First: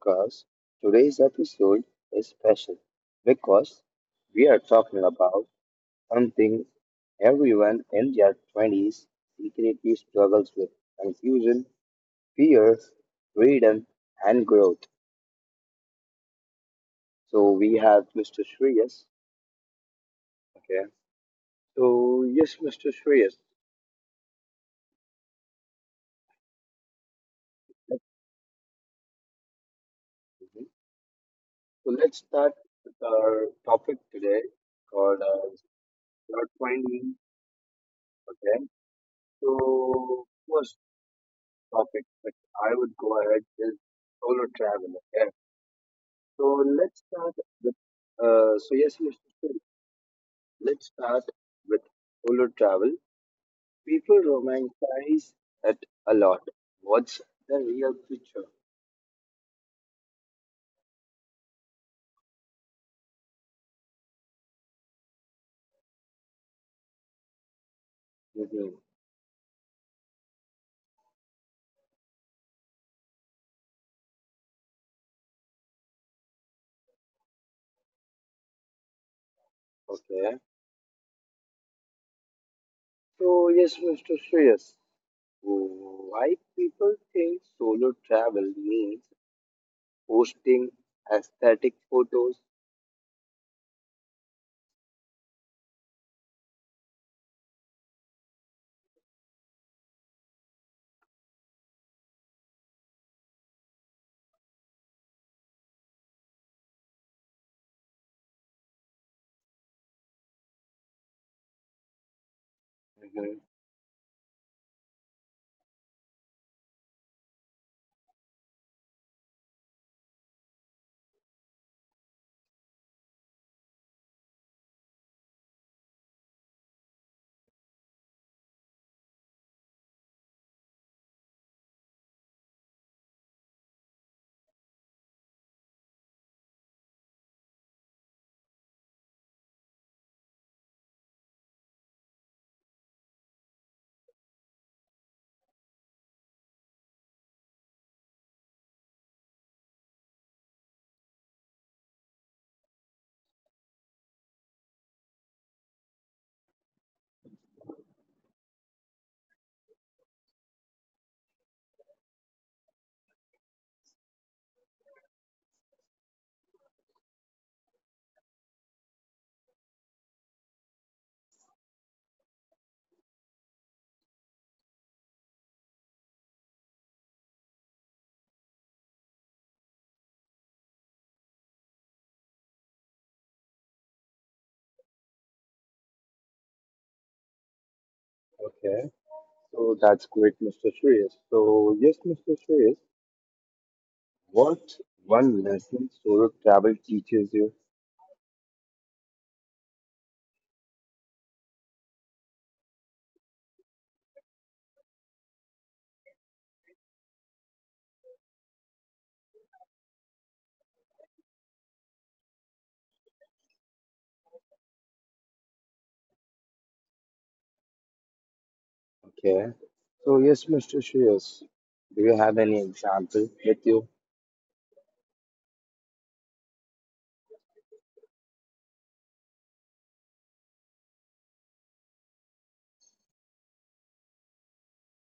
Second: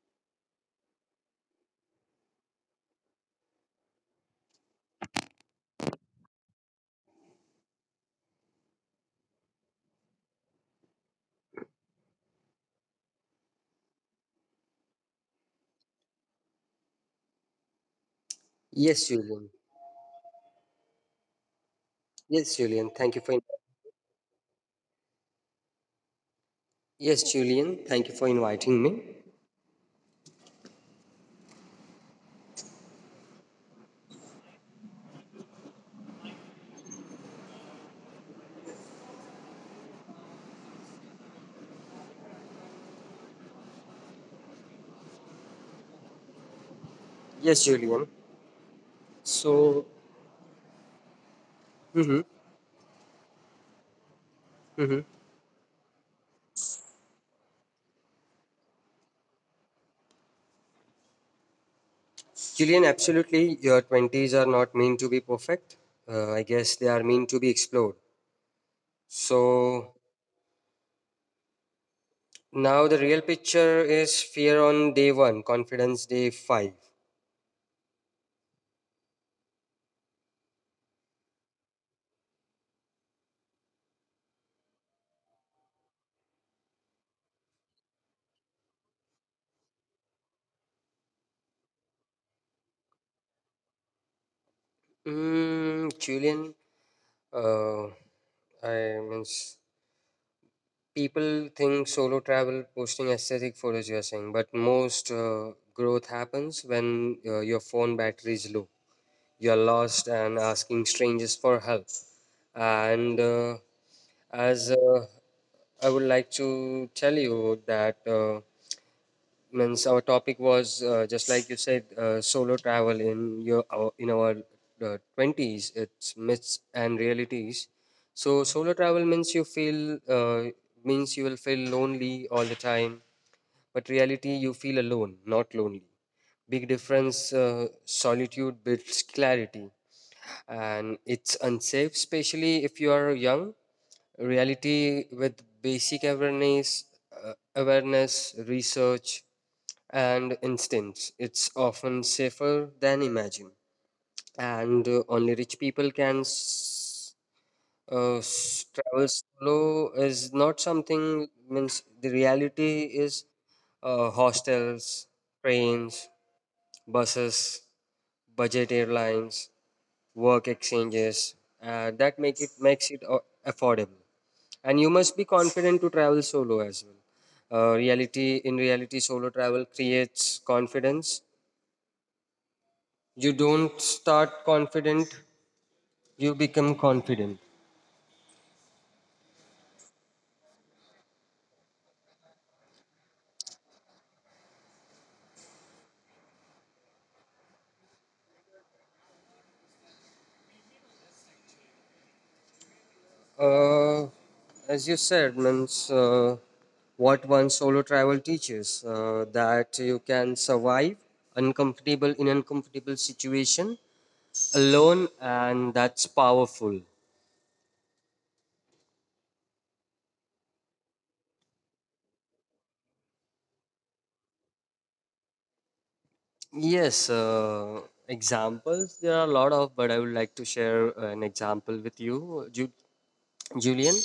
podcast. Today's episode is special because we are talking about something everyone in their 20s secretly struggles with confusion, fear, freedom, and growth. So we have Mr. Shreyas. Yes, Julian. Okay. So, Yes, yes, Julian. Mr. Thank you for Shreyas. in- Yes, Julian. Let's Thank you for inviting me. begin. So, let's start with our topic today called Not finding. Okay. So first topic that I would go ahead is solo travel. Okay. So let's start Yes, with. Julian. Uh, so yes, yes, yes, yes. So, Let's start with mm-hmm, solo travel. People mm-hmm. romanticize it a lot. What's the real picture? Julian, absolutely. Your 20s are not meant to be perfect. I guess they are meant to be explored. hmm So now the real picture is fear on day one, confidence day five. Okay. So yes, Mr. Shreyas, why people think solo travel means posting aesthetic photos? Julian, uh, I mean, people think solo travel posting aesthetic photos, you're saying, but most growth happens when your phone battery is low. You're lost and asking strangers for help. And Mhm. as I would like to tell you that. Means Our topic was just like you said, solo travel in in our 20s, it's myths and realities. So solo travel means you will feel lonely all the time, but reality, you feel alone, not lonely. Big difference. Solitude builds clarity. And it's unsafe, especially if you are young. Reality, with basic awareness, uh, research and instincts, it's often safer than imagine. And Only rich people can travel solo is not something. Means The reality is hostels, trains, buses, budget airlines, work exchanges, that make it makes it affordable. And you must be confident to travel solo as well. Reality in reality, solo travel creates confidence. You don't start confident, you become confident. Okay. So that's great, Mr. Shreyas. So, yes, Mr. Shreyas, what one lesson solo travel teaches you? Uh, as you said, means what one solo travel teaches, that you can survive uncomfortable in uncomfortable situation alone, and that's powerful. Okay. So, yes, Mr. Shreyas, do you have any example with you? Yes, examples there are a lot of, but I would like to share an example with you, Julian.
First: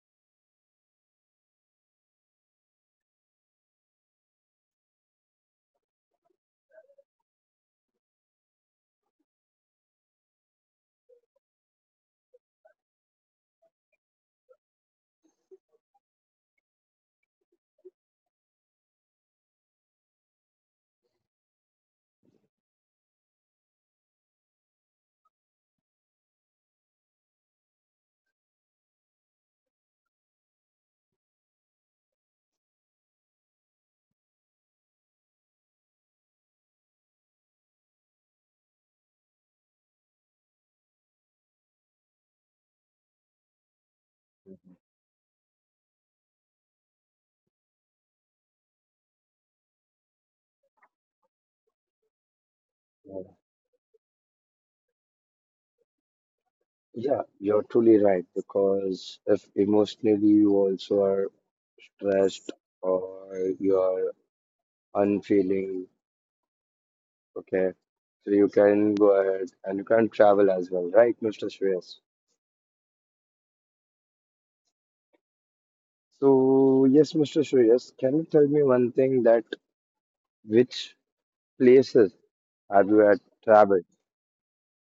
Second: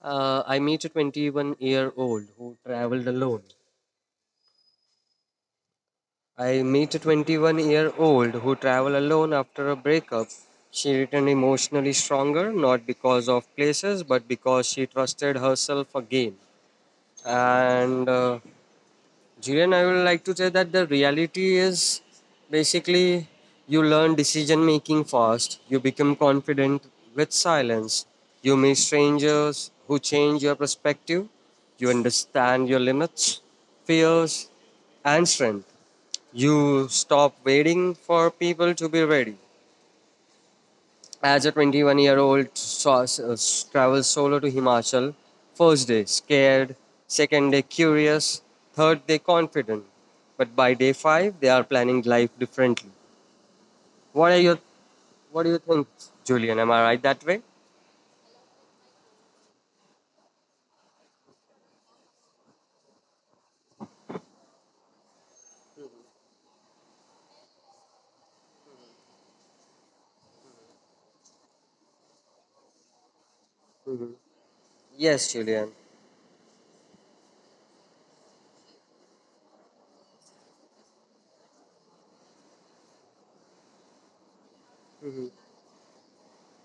I meet a 21-year-old who traveled alone I meet a 21-year-old who traveled alone after a breakup. She returned emotionally stronger, not because of places, but because she trusted herself again. And Julian, I would like to say that the reality is basically, you learn decision making fast, you become confident with silence, you meet strangers who change your perspective, you understand your limits, fears, and strength. You stop waiting for people to be ready. As a 21-year-old, travels solo to Himachal. First day, scared. Second day, curious. Third day, confident. But by day five, they are planning life differently. What are your Yeah, What do you think, Julian? Am I right that way? yeah, you're truly right because if emotionally you also are stressed or you are unfeeling, okay, so you can go ahead and you can travel as well, right, Mr. Shreyas? Yes, Julian. So, yes, Mr. Shreyas, can you tell me one thing that which places have you had traveled?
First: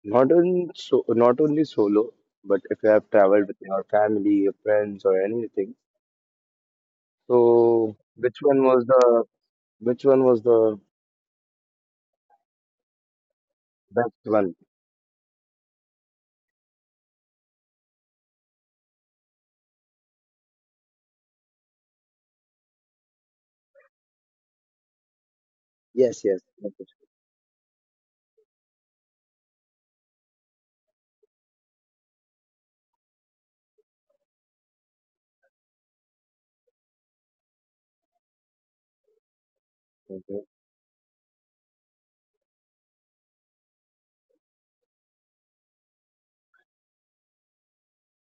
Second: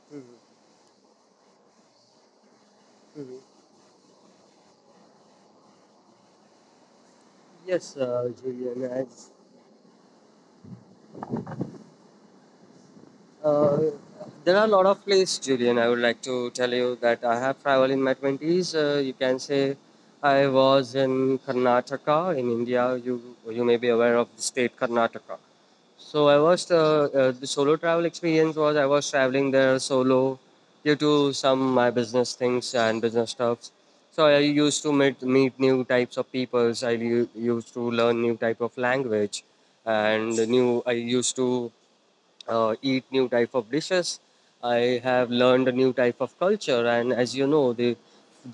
Not on so not only solo, but if you have traveled with your family, your friends, or anything. Yes, So which one Julian. was As the which one was the Uh, best there are a one? lot of places, Julian. I would like to tell you that I have traveled in my 20s. You can say I was in Karnataka in India. You may be aware of the state Karnataka. So I Yes, yes. was Okay, the solo travel experience was, I was traveling there solo due to some my business things and business stuffs. So I used to meet new types of peoples. I used to learn new type of language, and okay. new I used to eat new type of dishes. I have learned a new type of culture, and as you know,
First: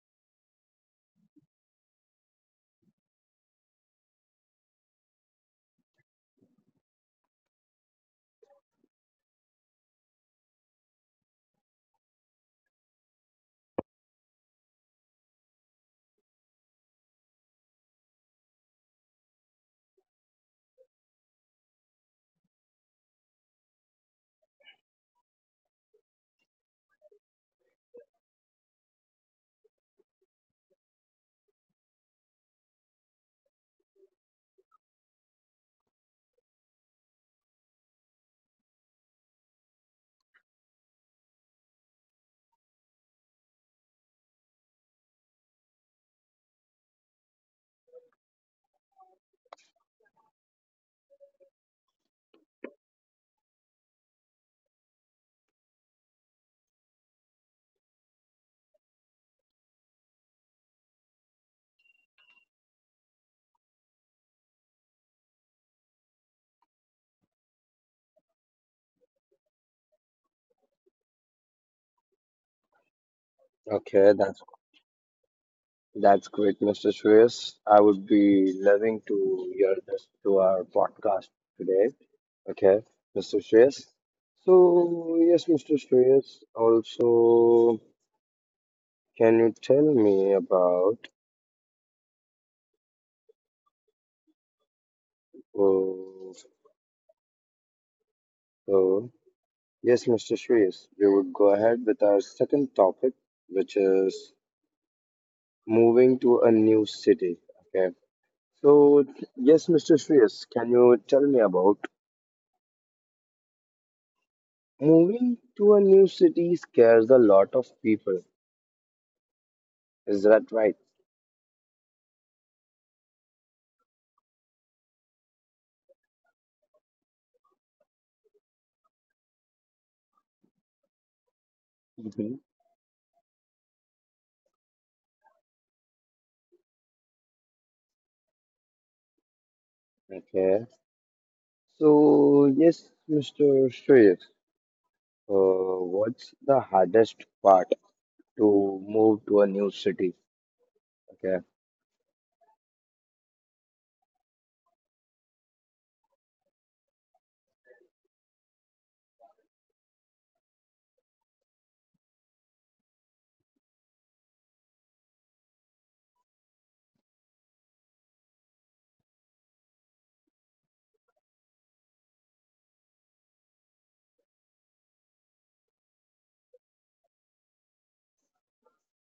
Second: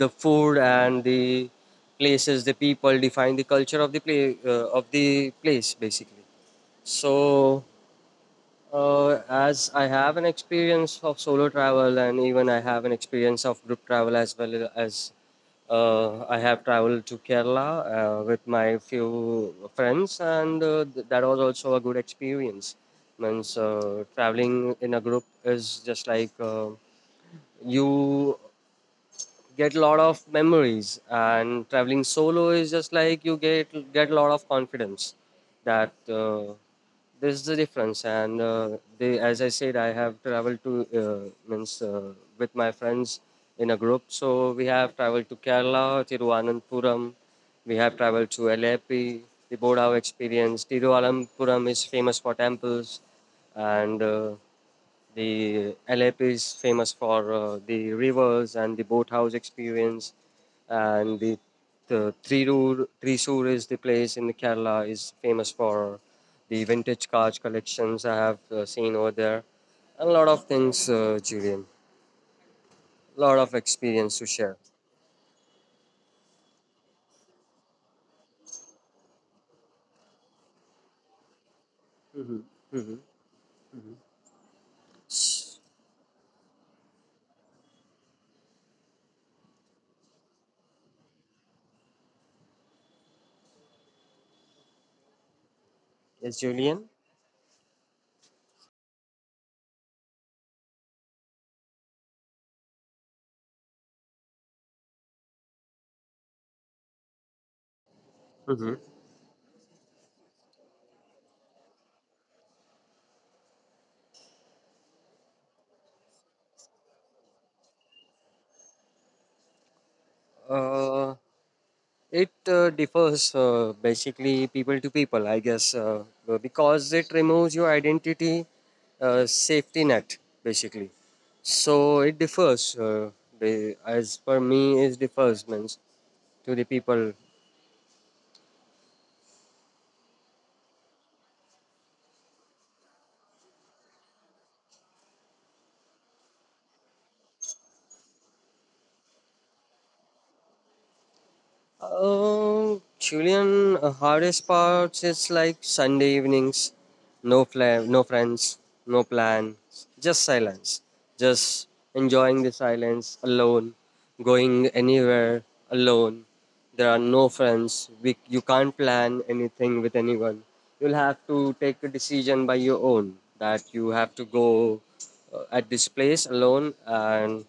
the food and the places, the people define the culture of the place basically. So. As I have an experience of solo travel, and even I have an experience of group travel as well. As I have traveled to Kerala with my few friends, and that was also a good experience. Means Traveling in a group is just like, you get a lot of memories, and traveling solo is just like you get a lot of confidence. That this is the difference. And as I said, I have traveled to, uh, means with my friends in a group, so we have traveled to Kerala, Tiruvananthapuram. We have traveled to Alleppey, the Bodhav experience. Tiruvananthapuram is famous for temples, and the LAP is famous for the rivers and the boathouse experience. And the Thrissur is the place in Kerala, is famous for the vintage cars collections I have seen over there. And a lot of things, Julian. A lot of Okay, that's experience to share. that's great, Mr. Shreyas. I would be loving to hear this to our podcast today. Okay, Hmm. Mr. Shreyas. So yes, Mr. Shreyas. Also, can you tell me about? Oh uh, Yes, Julian. so, yes, Mr. Shreyas, we would go ahead with our second topic, which is moving to a new city. Okay. Mm-hmm. So, yes, Mr. Shreyas, can you tell me about moving to a new city scares a lot of people? Is that right? Uh, It differs, basically people to people, I guess, because it removes your identity, safety net basically. So it Mhm. differs. As per me, it differs, means to the people. Okay. So, yes, Mr. Shreyas, what's the hardest part to move to a new city? Okay. Julian, hardest parts is like Sunday evenings, no friends, no plan, just silence, just enjoying the silence alone, going anywhere alone. There are no friends. You can't plan anything with anyone. You'll have to take a decision by your own, that you have to go at this place alone, and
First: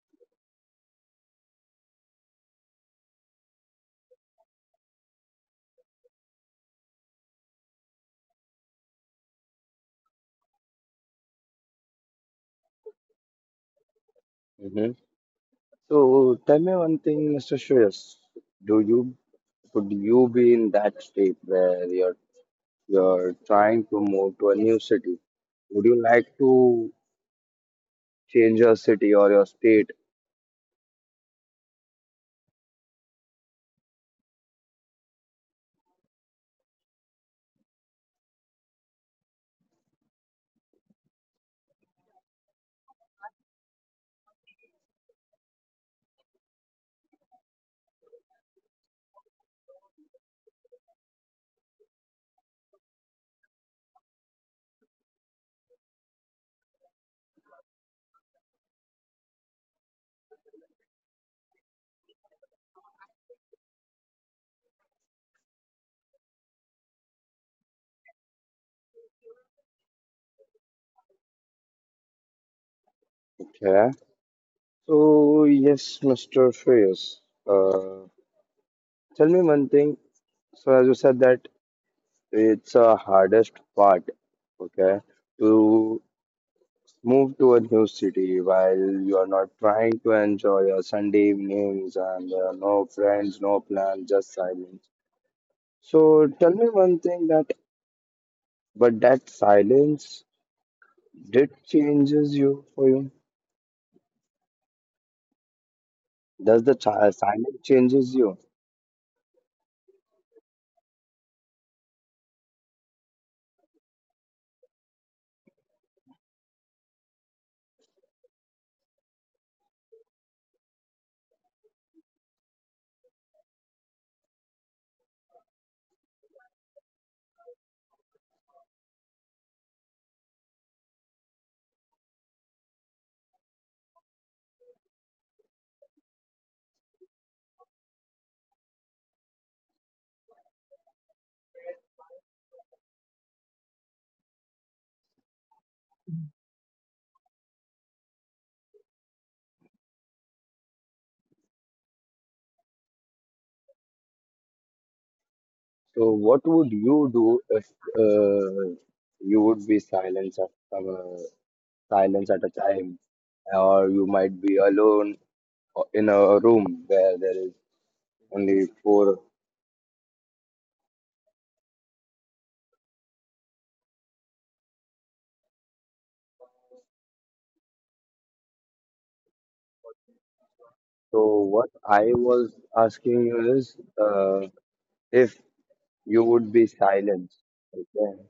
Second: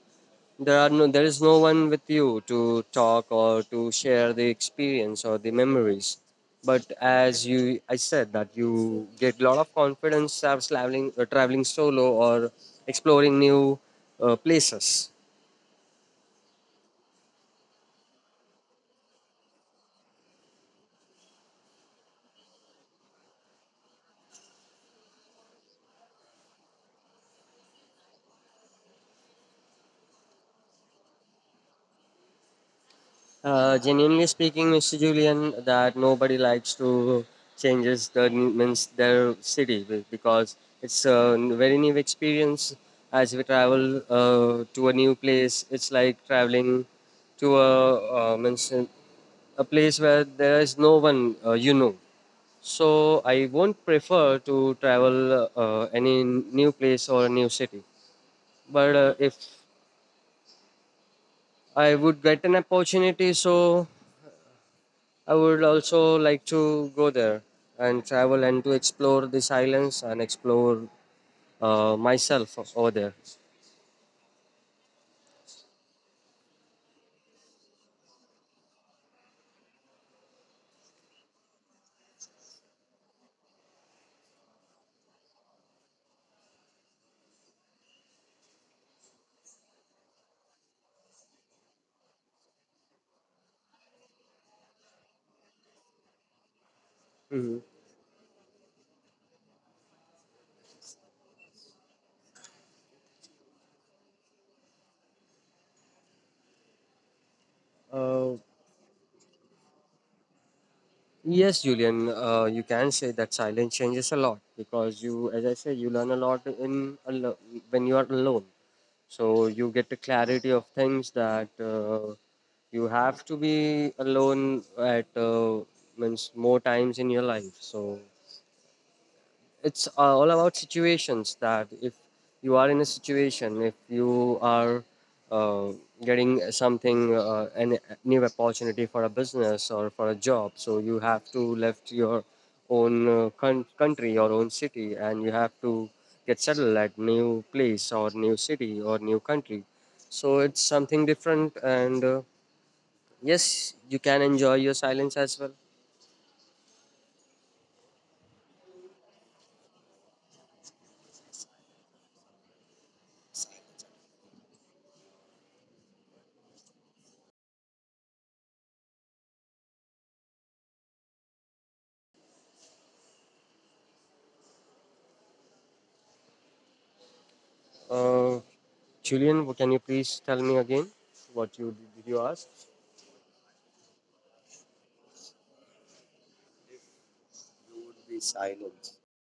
there are there is no one with you to talk or to share the experience or the memories. But as you, I said that you get a lot of confidence, as traveling, traveling solo or exploring new places. Mm-hmm. So tell me one thing, Mr. Shreyas. Do you could you be in that state where you're trying to move to a new city? Would you like to change your city or your state? Genuinely speaking, Mr. Julian, that nobody likes to changes the means their city, because it's a very new experience. As we travel to a new place, it's like traveling to a, means a place where there is no one, you know. So I won't prefer to travel any new place or a new city. But if I would get an opportunity, so I would also like to go there and travel and to explore these islands and explore myself over there. Okay. So yes, Mr. Shreyas. Uh, Tell me one thing. So as you said that it's a hardest part. Okay. To move to a new city while you are not trying to enjoy your Sunday evenings and no friends, no plan, just silence. So tell me Mhm. one thing that, but that silence did changes you for you. Does the silence Uh, changes you? yes, Julian, you can say that silence changes a lot, because you, as I said, you learn a lot in when you are alone. So you get the clarity of things, that you have to be alone at, means more times in your life. So it's all about situations, that if you are in a situation, if you are uh, getting something, an new opportunity for a business or for a job, so you have to left your own, country, your own city, and you have to get settled at new place or new city or new country. So it's something different, and yes, you can enjoy your silence as well. So what would you do if uh, you would be silence at a time, or you might be alone or in a room where there is only four. Uh, Julian, can you please tell me again, what you did you So ask? what I was asking you is, uh, if you would be You would be silenced, silent. okay,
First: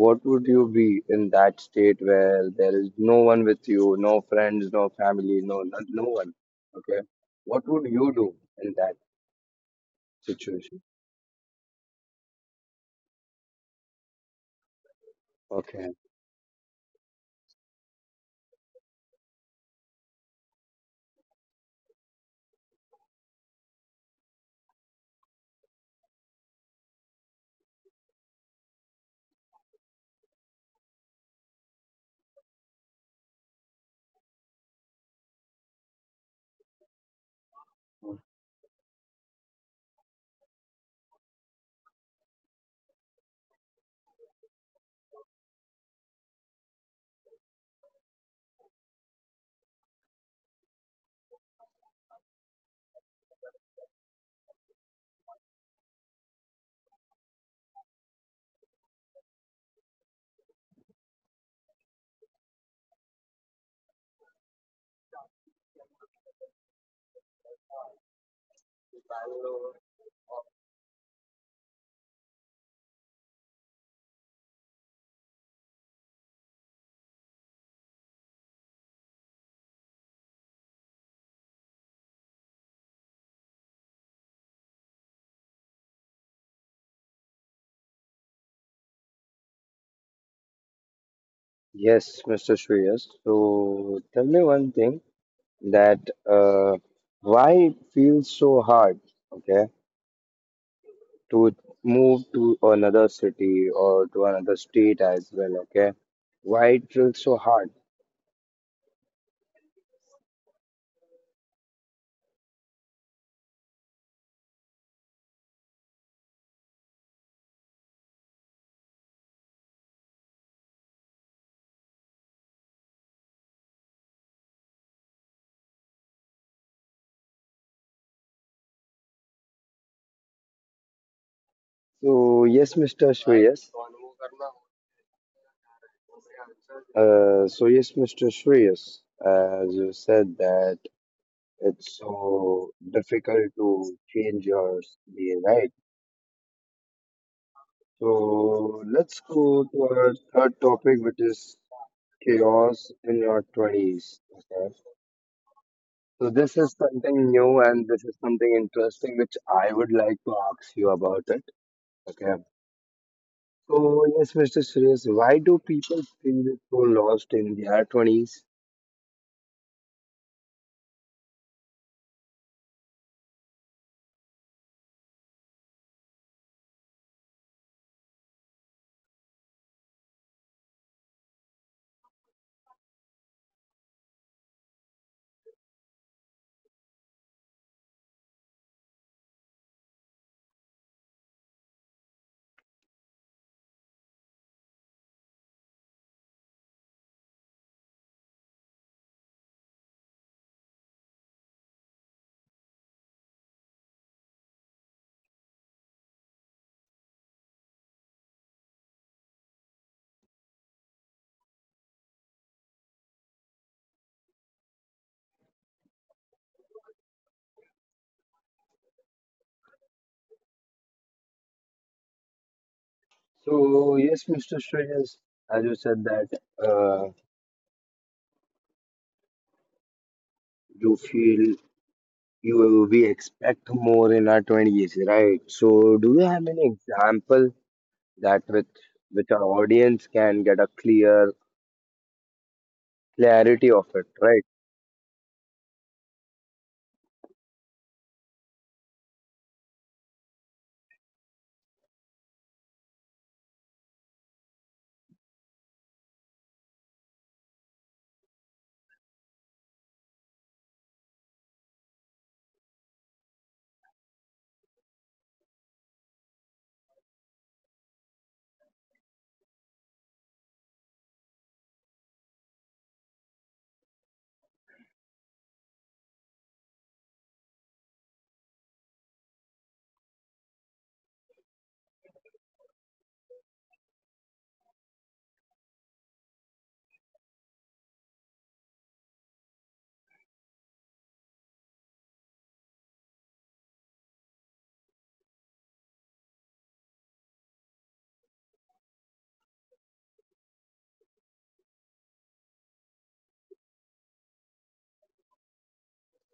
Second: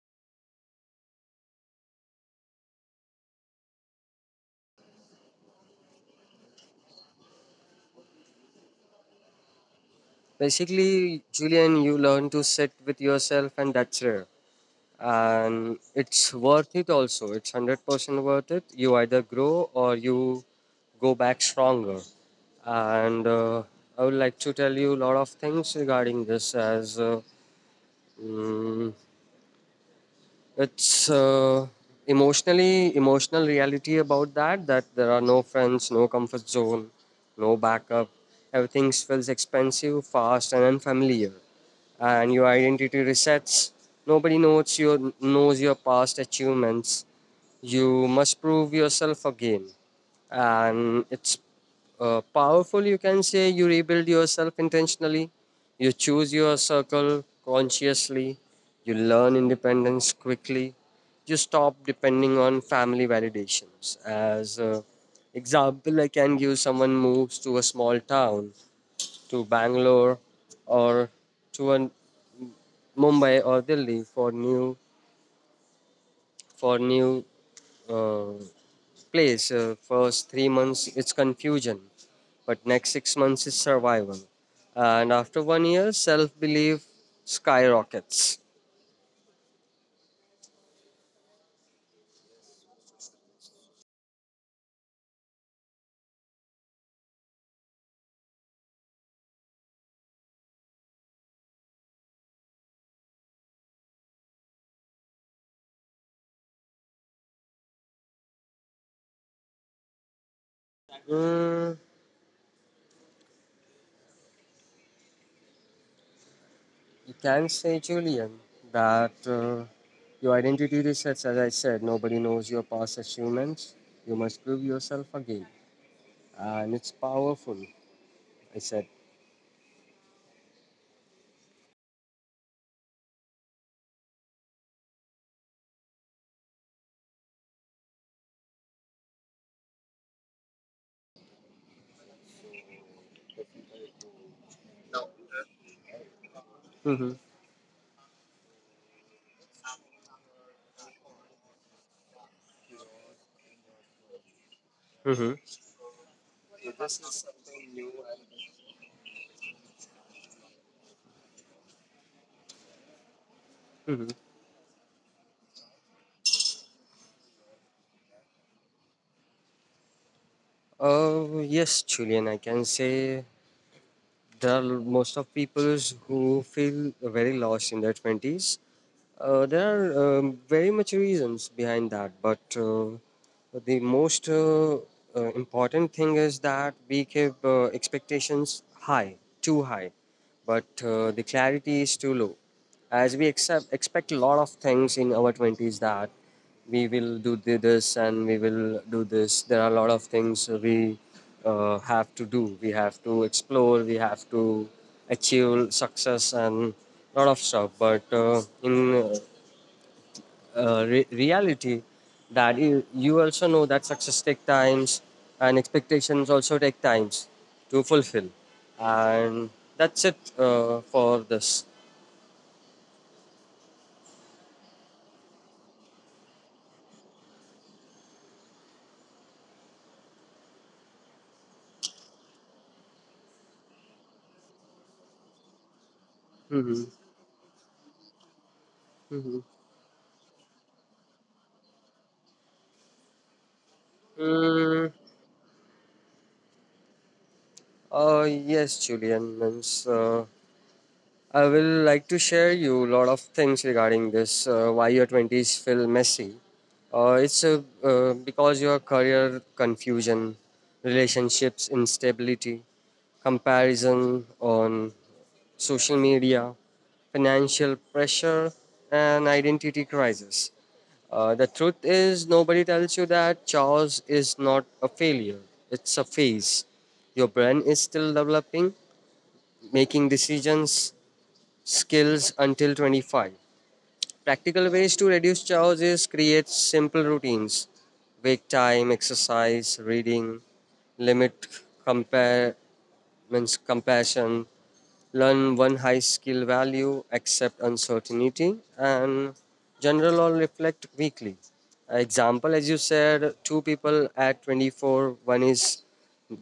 what would you be in that state where there is no one with you, no friends, no family, no one, okay? What would you do in that situation? Basically, Julian, you learn to sit with yourself, and that's rare. Okay. And it's worth it. Also, it's 100% worth it. You either grow or you go back stronger. And I would like to tell you a lot of things regarding this. As, mm, it's emotionally, emotional reality about that, that there are no friends, no comfort zone, no backup. Everything feels expensive, fast, and unfamiliar. And your identity resets. Nobody knows your past achievements. You must prove yourself again. And it's powerful, you can say. You rebuild yourself intentionally. You choose your circle consciously. You learn independence quickly. You stop depending on family validations. As a example, I can give, someone moves to a small town, to Bangalore, or to an Mumbai or Delhi for new uh, place. First 3 months, it's confusion, but next 6 months is survival, and after one year, self-belief skyrockets. Yes, Mr. Shreyas. So tell me one thing that uh, why it feels so hard, okay? To move to another city or to another state as well. Okay, why it feels so hard? Mm, you can say, Julian, that your identity resets. As I said, nobody knows your past achievements. You must prove yourself again, and it's powerful. I said. So yes, Mr. Shreyas. So yes, Mr. Shreyas, as you said that it's so difficult to change your day, right? Mm-hmm. So let's go to our third topic, which is chaos in your twenties. Okay. So this is Mm-hmm. something new and this is something interesting which I would like to ask you about it. Okay. So, yes, Mr. Suresh, why do people feel so lost in their 20s? Oh yes, Julian. I can say there are most of people who feel very lost in their 20s. There are very much reasons behind that, but the most important thing is that we keep expectations high, too high, but the clarity is too low. As we accept, expect a lot of things in our 20s, that we will do this, and we will do this. There are a lot of things we, have to do. We have to explore, we have to achieve success, and a lot of stuff. But in reality, that you also know that success take times, and expectations also take times to fulfill. And that's it, for this. So, yes, Mr. Suresh, as you said that uh, you feel you we expect more in our 20s, right? So, do you Mm-hmm. have any example that with Mm-hmm. which our audience can get a clear clarity of it, right? Mm, yes, Julian. I will like to share you a lot of things regarding this, why your 20s feel messy. Because your career confusion, relationships instability, comparison on social media, financial pressure, and identity crisis. The truth is, nobody tells you that chaos is not a failure, it's a phase. Your brain is still developing, making decisions, skills until 25. Practical ways to reduce chores is create simple routines, wake time, exercise, reading, limit compare, means compassion, learn one high skill value, accept uncertainty, and general or reflect weekly. Example, as you said, two people at 24, one is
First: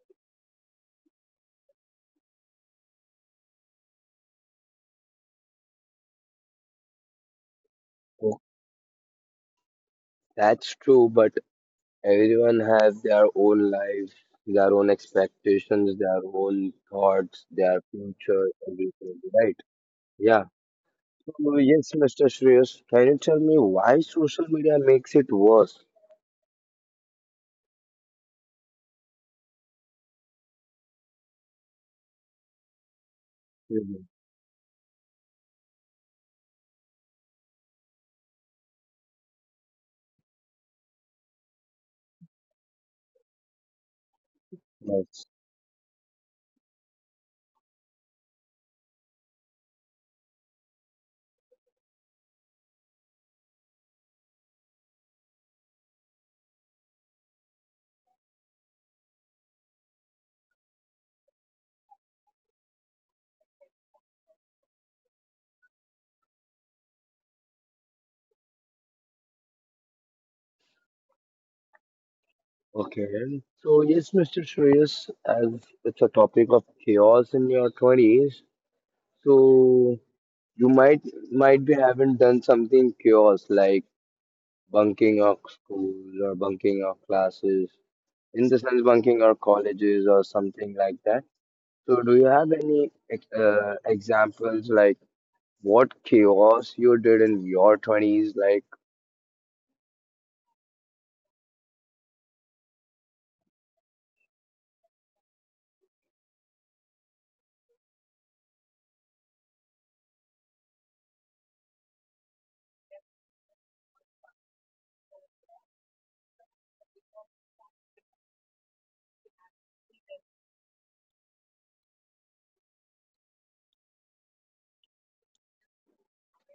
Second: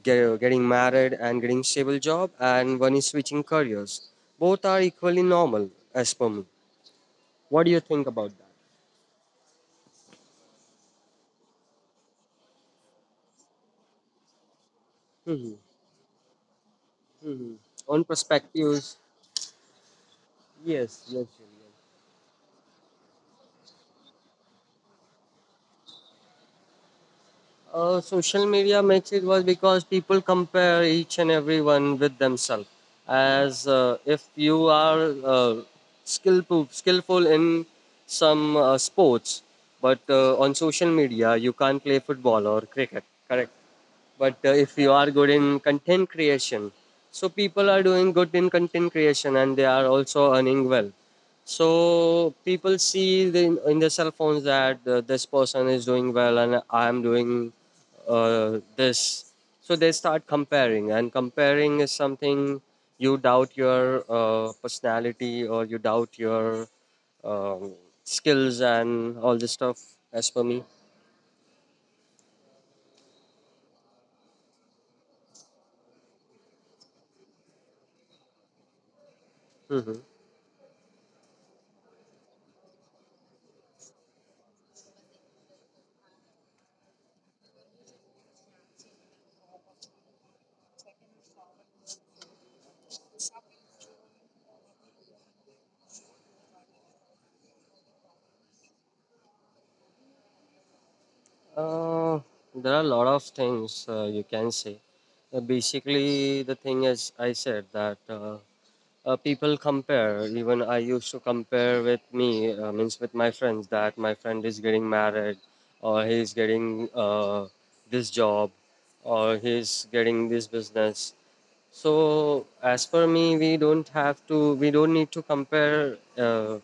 getting married and getting stable job, and one is switching careers. Both are equally normal as per me. What do you think about So, that? that's true, but everyone has their own life, their own Hmm. expectations, their own thoughts, Hmm. their On future, perspectives, everything, right? Yeah. yes, yes, So, yes. yes, Mr. Shreyas, can you tell me why social media makes it worse? Social media makes it worse because people compare each and everyone with themselves. As Mhm. if you are skillful in some sports, but on social media you can't play football or cricket. Correct. But if you are good Yes. in content creation, so people are doing good in content creation and they are also earning well. So people see in their cell phones that this person is doing well and I am doing this. So they start comparing, and comparing is something you doubt your personality or you doubt your um, skills and all this stuff, as per me. Okay. So, yes, Mr. Shreyas, as it's a topic of chaos in your 20s, so Hmm. you might be haven't done something chaos like bunking of school or bunking of classes in the sense bunking or colleges or something like that. So, do you have any examples like what chaos you did in your 20s? Like, Uh, there are a lot of things you can say. Basically, the thing is, I said that people compare. Even I used to compare with me, means with my friends, that my friend is getting married, or he is getting this job, or he is getting this business. So, as per me, we don't need to compare.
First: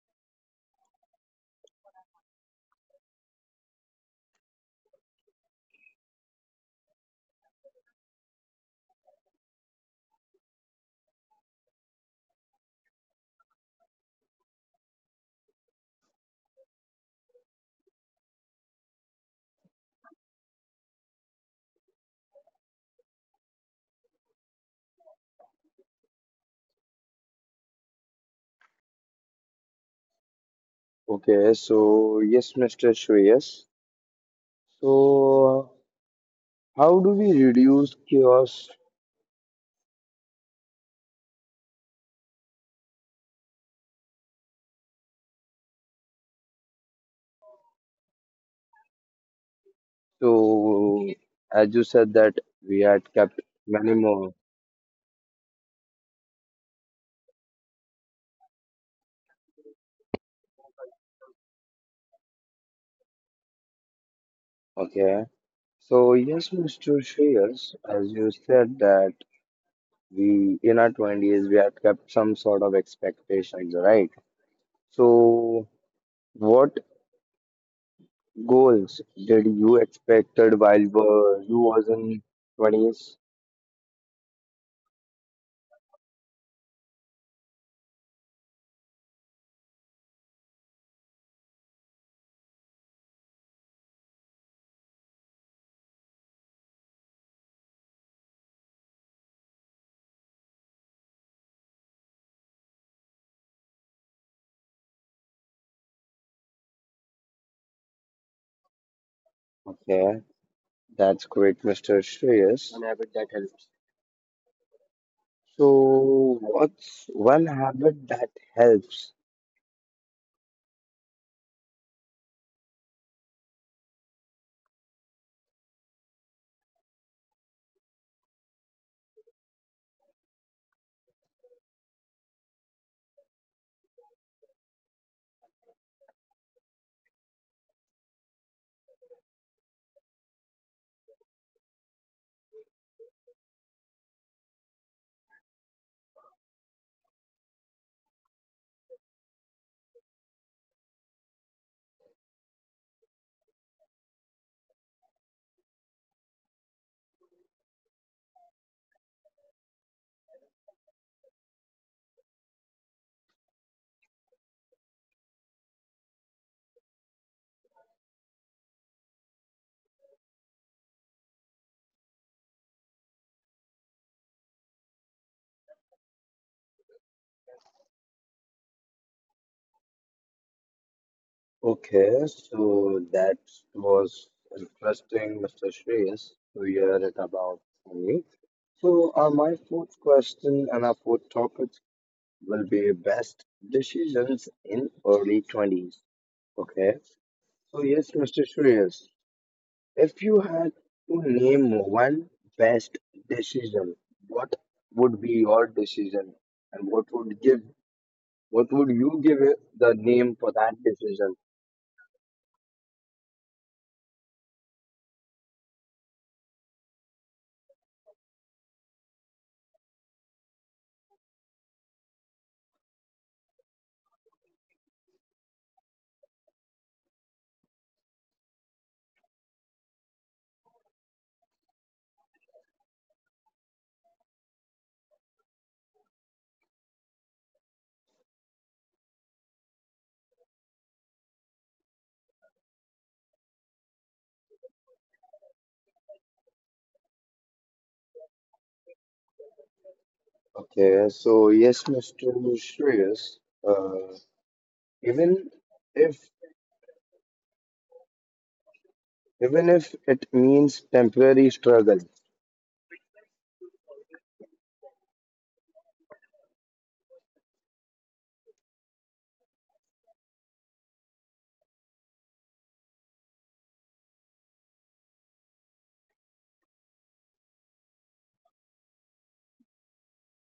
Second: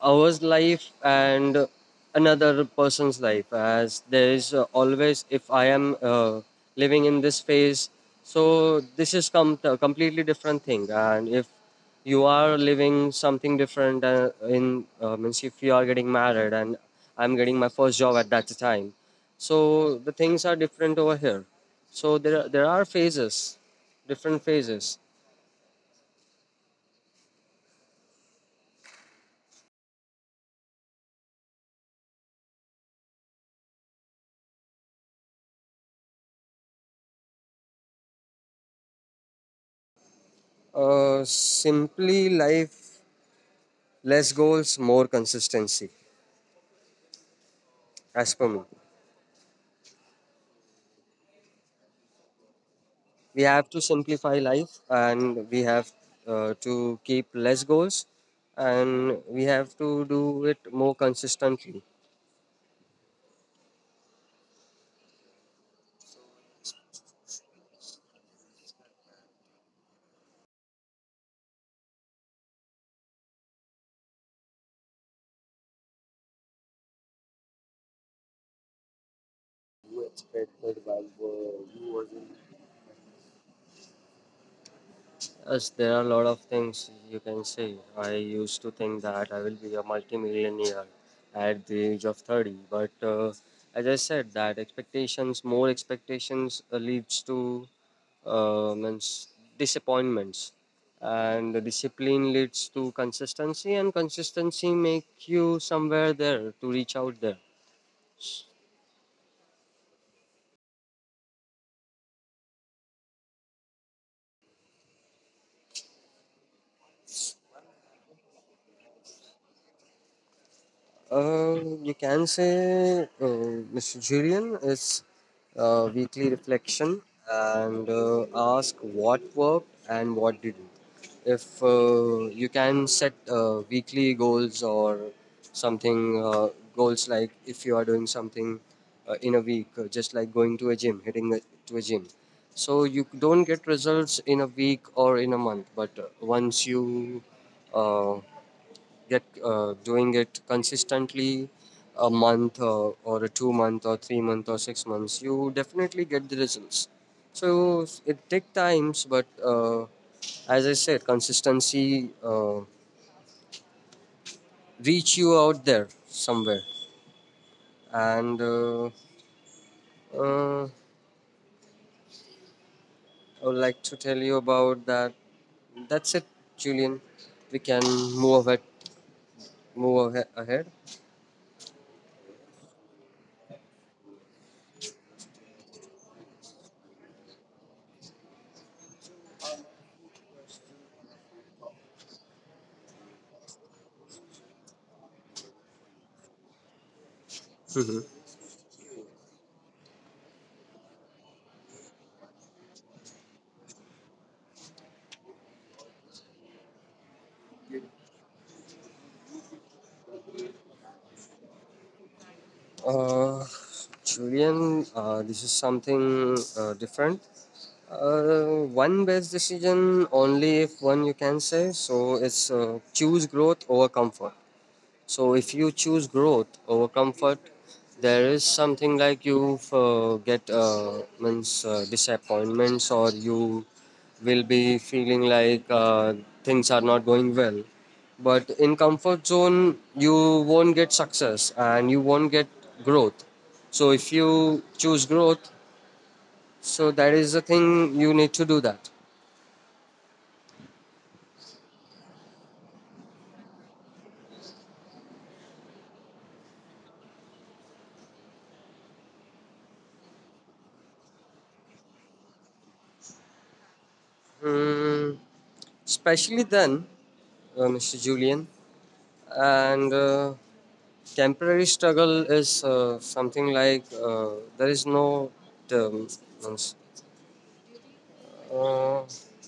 Ours life and another person's life, as there is always, if I am living in this phase, so this is a completely different thing, and if you are living something different in means, if you are getting married and I'm getting my first job at that time, so the things are different over here. So there are phases, different phases. okay, so yes, Mr. Shreyas. So, how do we reduce chaos? Simply life, less goals, more consistency, as per me. So, as you said that we had kept We have to many more. simplify life, and we have to keep less goals, and we have to do it more consistently. Okay. So, yes, Mr. Shreyas, as you said that we in our 20s we had kept some sort of expectations, right? So, what goals did you expected while were you was in 20s? Yes, there are a lot of things you can say. I used to think that I will be a multimillionaire at the age of 30, but as I said, that expectations, more expectations leads to means disappointments, and the discipline leads to consistency, and consistency make you somewhere there to reach out there. Okay, that's great, Mr. Shreyas. So, what's one habit that helps? Uh, you can say Mr. Julian is weekly reflection, and ask what worked and what didn't. If you can set weekly goals or something, goals like if you are doing something in a week, just like going to a gym, to a gym. So you don't get results in a week or in a month, but once you uh, get doing it consistently a month or a 2 month or 3 month or 6 months, you definitely get the results. So it take times, but uh, as I said, consistency reach you out there somewhere. And uh, I would like to tell you about that. That's it, Julian. We can move ahead, ahead. Okay, so that was interesting, Mr. Shreyas, to hear it about from you. So, my fourth question and our fourth topic will be best decisions in early 20s. Okay. So yes, Mr. Shreyas, if you had to name one best decision, what would be your decision, and what would you give it the name for that decision? Uh, Julian, this is something different. One best decision only if one you can say. So it's choose growth over comfort. So if you choose growth over comfort, there is something like you get means disappointments, or you will be feeling like things are not going well. But in comfort zone, you won't get success and you won't get growth. So if you choose growth, so that is the thing you need to do that. Okay, so yes, Mr. Shreyas, uh, even if even if it means temporary struggle. Mm, especially then, Mr. Julian. And temporary struggle is something like there is no term, means. Uh,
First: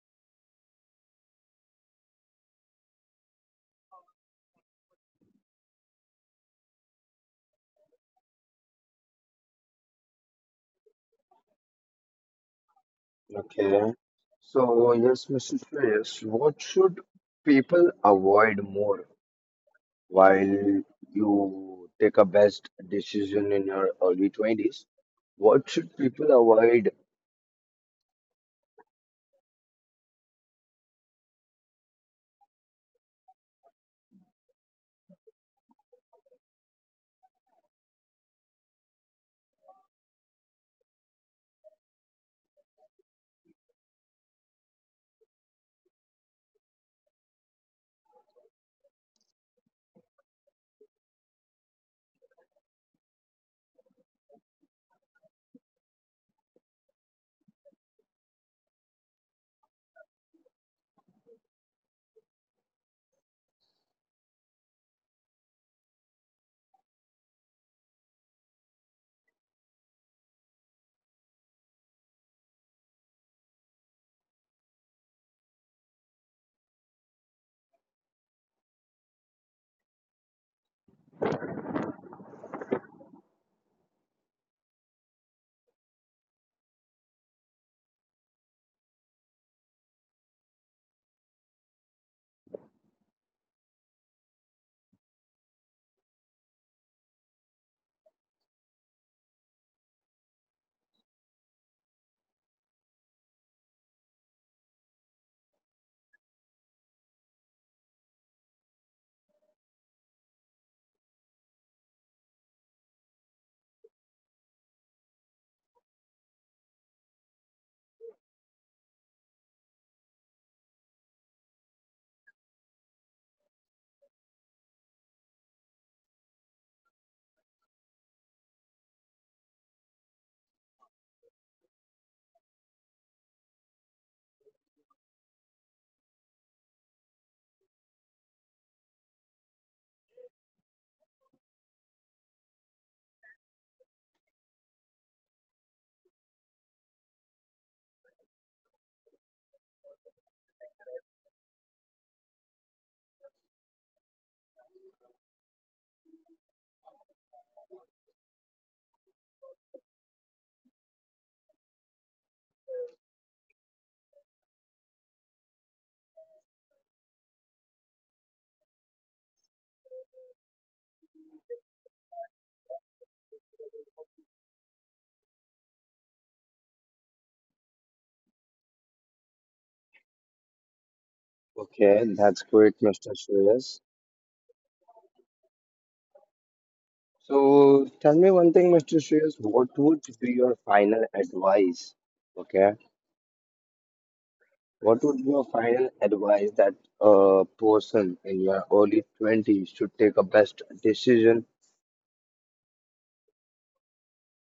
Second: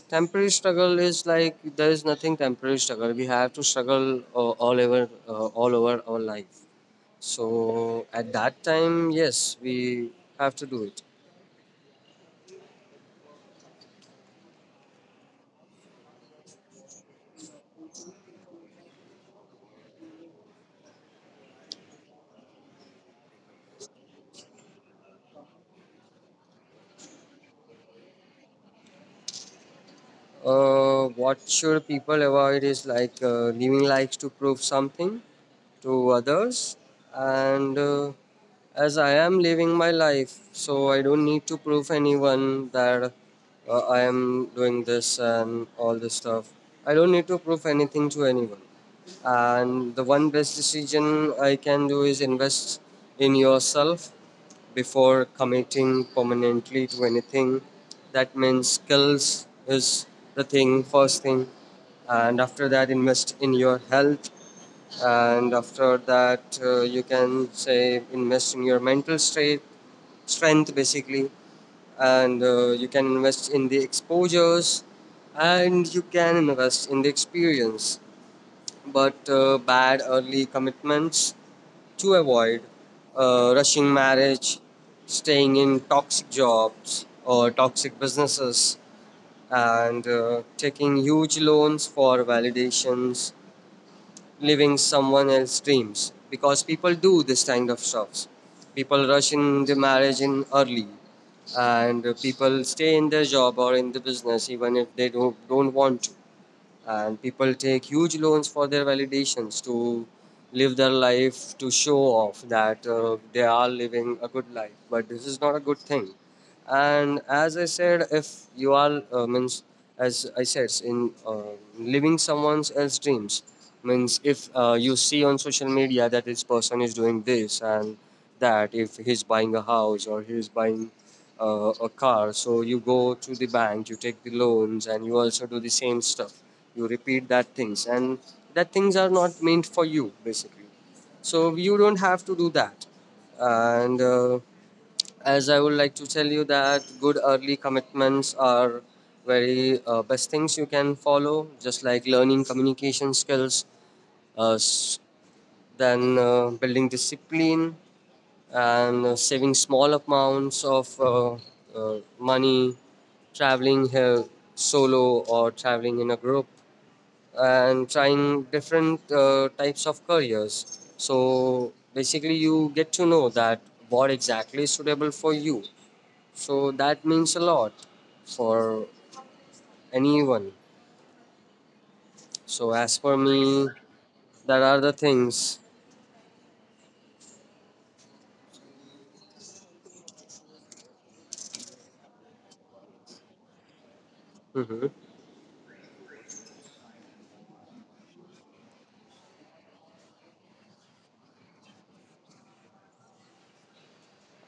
temporary struggle is like there is nothing temporary struggle. We have to struggle all over our life. So at that time, yes, we have to do it. Okay, so yes, Mr. Shreyas, what should people avoid more? While you take a best decision in your early 20s, what should people avoid? What should people avoid is like giving likes to prove something to others. And as I am living my life, so I don't need to prove anyone that I am doing this and all this stuff. I don't need to prove anything to anyone. And the one best decision I can do is invest in yourself before committing permanently to anything. That means skills is the thing, first thing. And after that, invest in your health. And after that, you can say invest in your mental state, strength basically. And you can invest in the exposures, and you can invest in the experience, but bad early commitments to avoid rushing marriage, staying in toxic jobs or toxic businesses, and taking huge loans for validations, living someone else's dreams, because people do this kind of stuff. People rush in the marriage in early, and people stay in their job or in the business even if they don't want to. And people take huge loans for their validations to live their life, to show off that they are living a good life, but this is not a good thing. And as I said, if you are means, as I said, in uh, living someone else's dreams, means if you see on social media that this person is doing this and that, if he's buying a house or he's buying a car, so you go to the bank, you take the loans, and you also do the same stuff, you repeat that things, and that things are not meant for you basically, so you don't have to do that. And as I would like to tell you that good early commitments are very best things you can follow, just like learning communication skills, uh, s- then building discipline, and saving small amounts of money, traveling here solo or traveling in a group, and trying different types of careers. So basically, you get to know that what exactly is suitable for you. So that means a lot for anyone. Okay, that's So great, as Mr. for me, Shreyas. that are the things. So tell me one thing, Mr. Shreyas, what would be your final advice? Okay, Mhm. what would be your final advice that a person in your early 20s should take a best decision?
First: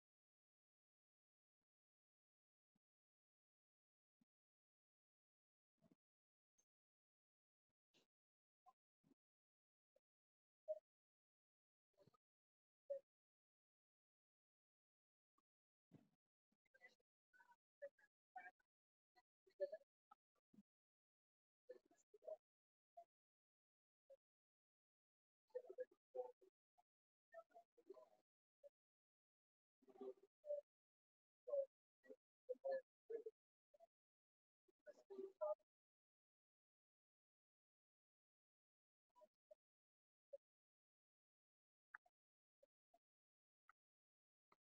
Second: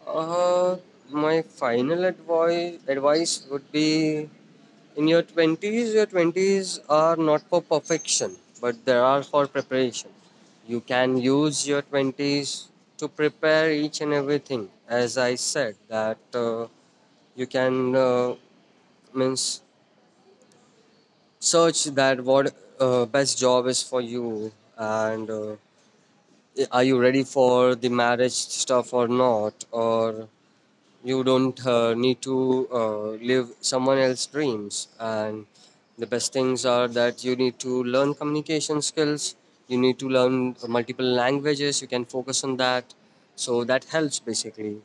Uh, my final advice would be, in your 20s, your 20s are not for perfection, but they are for preparation. You can use your 20s to prepare each and everything. As I said that you can means search that what best job is for you. And are you ready for the marriage stuff or not, or you don't need to live someone else's dreams. And the best things are that you need to learn communication skills, you need to learn multiple languages, you can focus on that, so that helps basically.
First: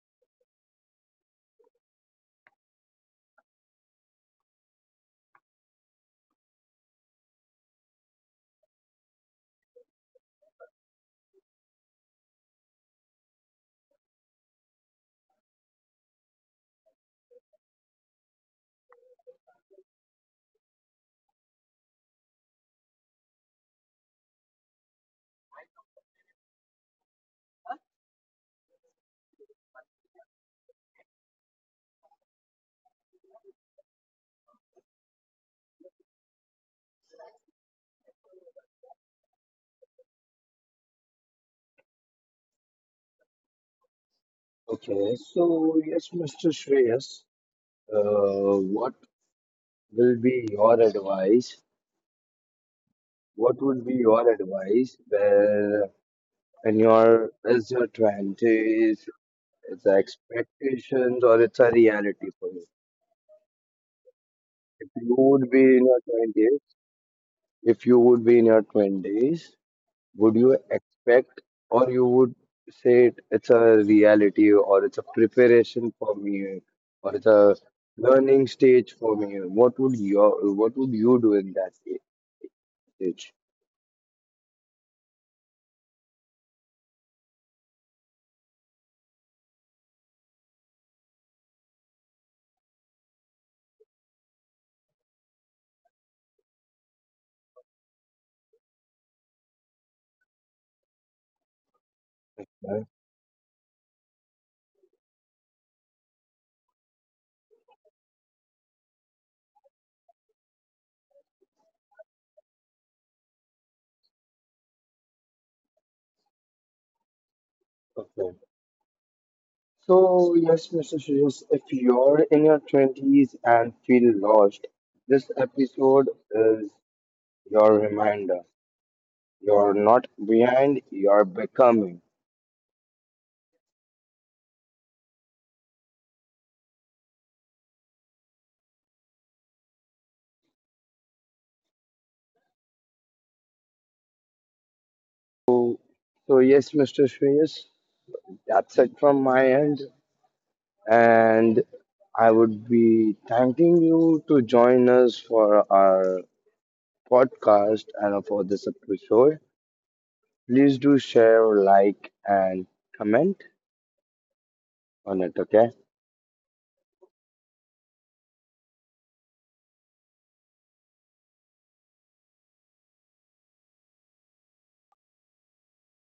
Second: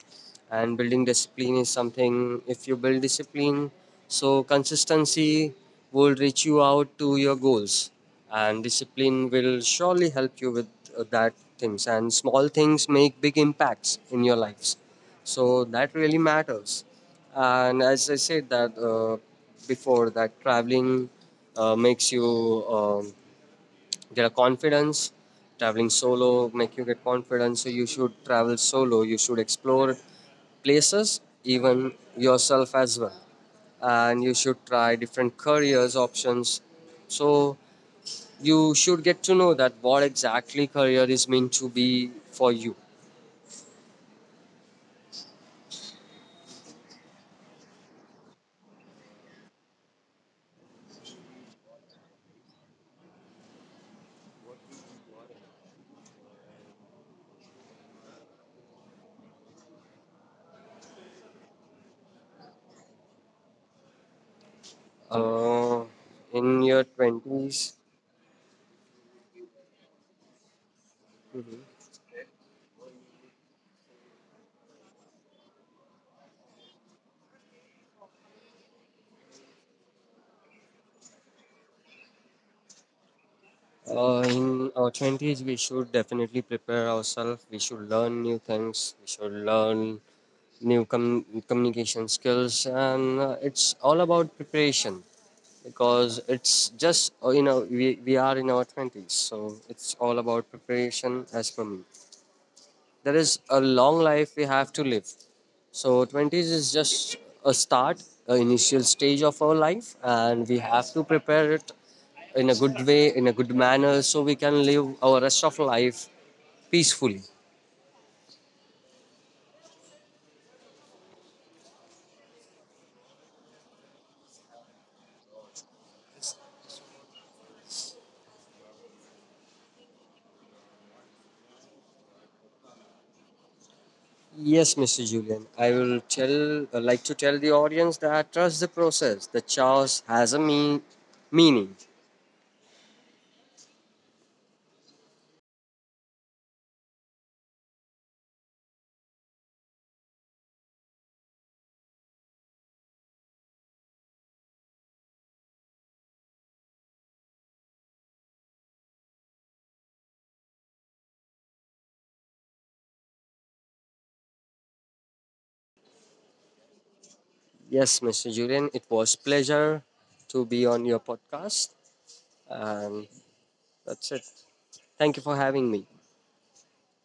And building discipline is something. If you build discipline, so consistency will reach you out to your goals, and discipline will surely help you with that things. And small things make big impacts in your lives, so that really matters. And as I said that before that, traveling makes you um, get a confidence. Traveling solo make you get confidence, so you should travel solo, you should explore places even yourself as well. And you should try different careers options, so you should get to know that what exactly career is meant to be for you Okay, so yes, Mr. Shreyas, uh, what will be your advice What would be your advice where when your is your twenties, it's a expectations or it's a reality for you? If you would be uh, in your in your twenties, 20s. If you would be in your twenties, would you expect or you would say it, it's a reality or it's a preparation for me or it's a learning stage for me? What would your what would you do in that stage? In our 20s, we should definitely prepare ourselves. We should learn new things. We should learn new communication skills. And it's all about preparation, because it's just, we are in our 20s. So it's all about preparation. As for me, there is a long life we have to live. So 20s is just a start, a initial stage of our life, and we have to prepare it in a good way, in a good manner, so we can live our rest of life peacefully. Okay. So, yes, Mr. Sujas, if you're in your 20s and feel lost, this episode is your reminder. You're not behind, you're becoming. Yes, Mr. Julian, I will tell, like to tell the audience that trust the process. The chaos has a meaning. So, so yes, Mr. Sujas, that's it from my end. And I would be thanking you to join us for our podcast and for this episode. Please do share, like, and comment on it, okay? Yes, Mr. Julian, it was pleasure to be on your podcast, and that's it. Thank you for having me.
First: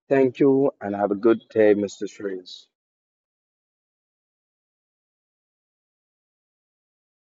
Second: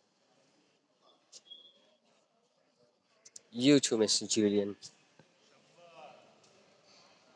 Thank you and have a good day, Mr. Shreyas. You too, Mr. Julian.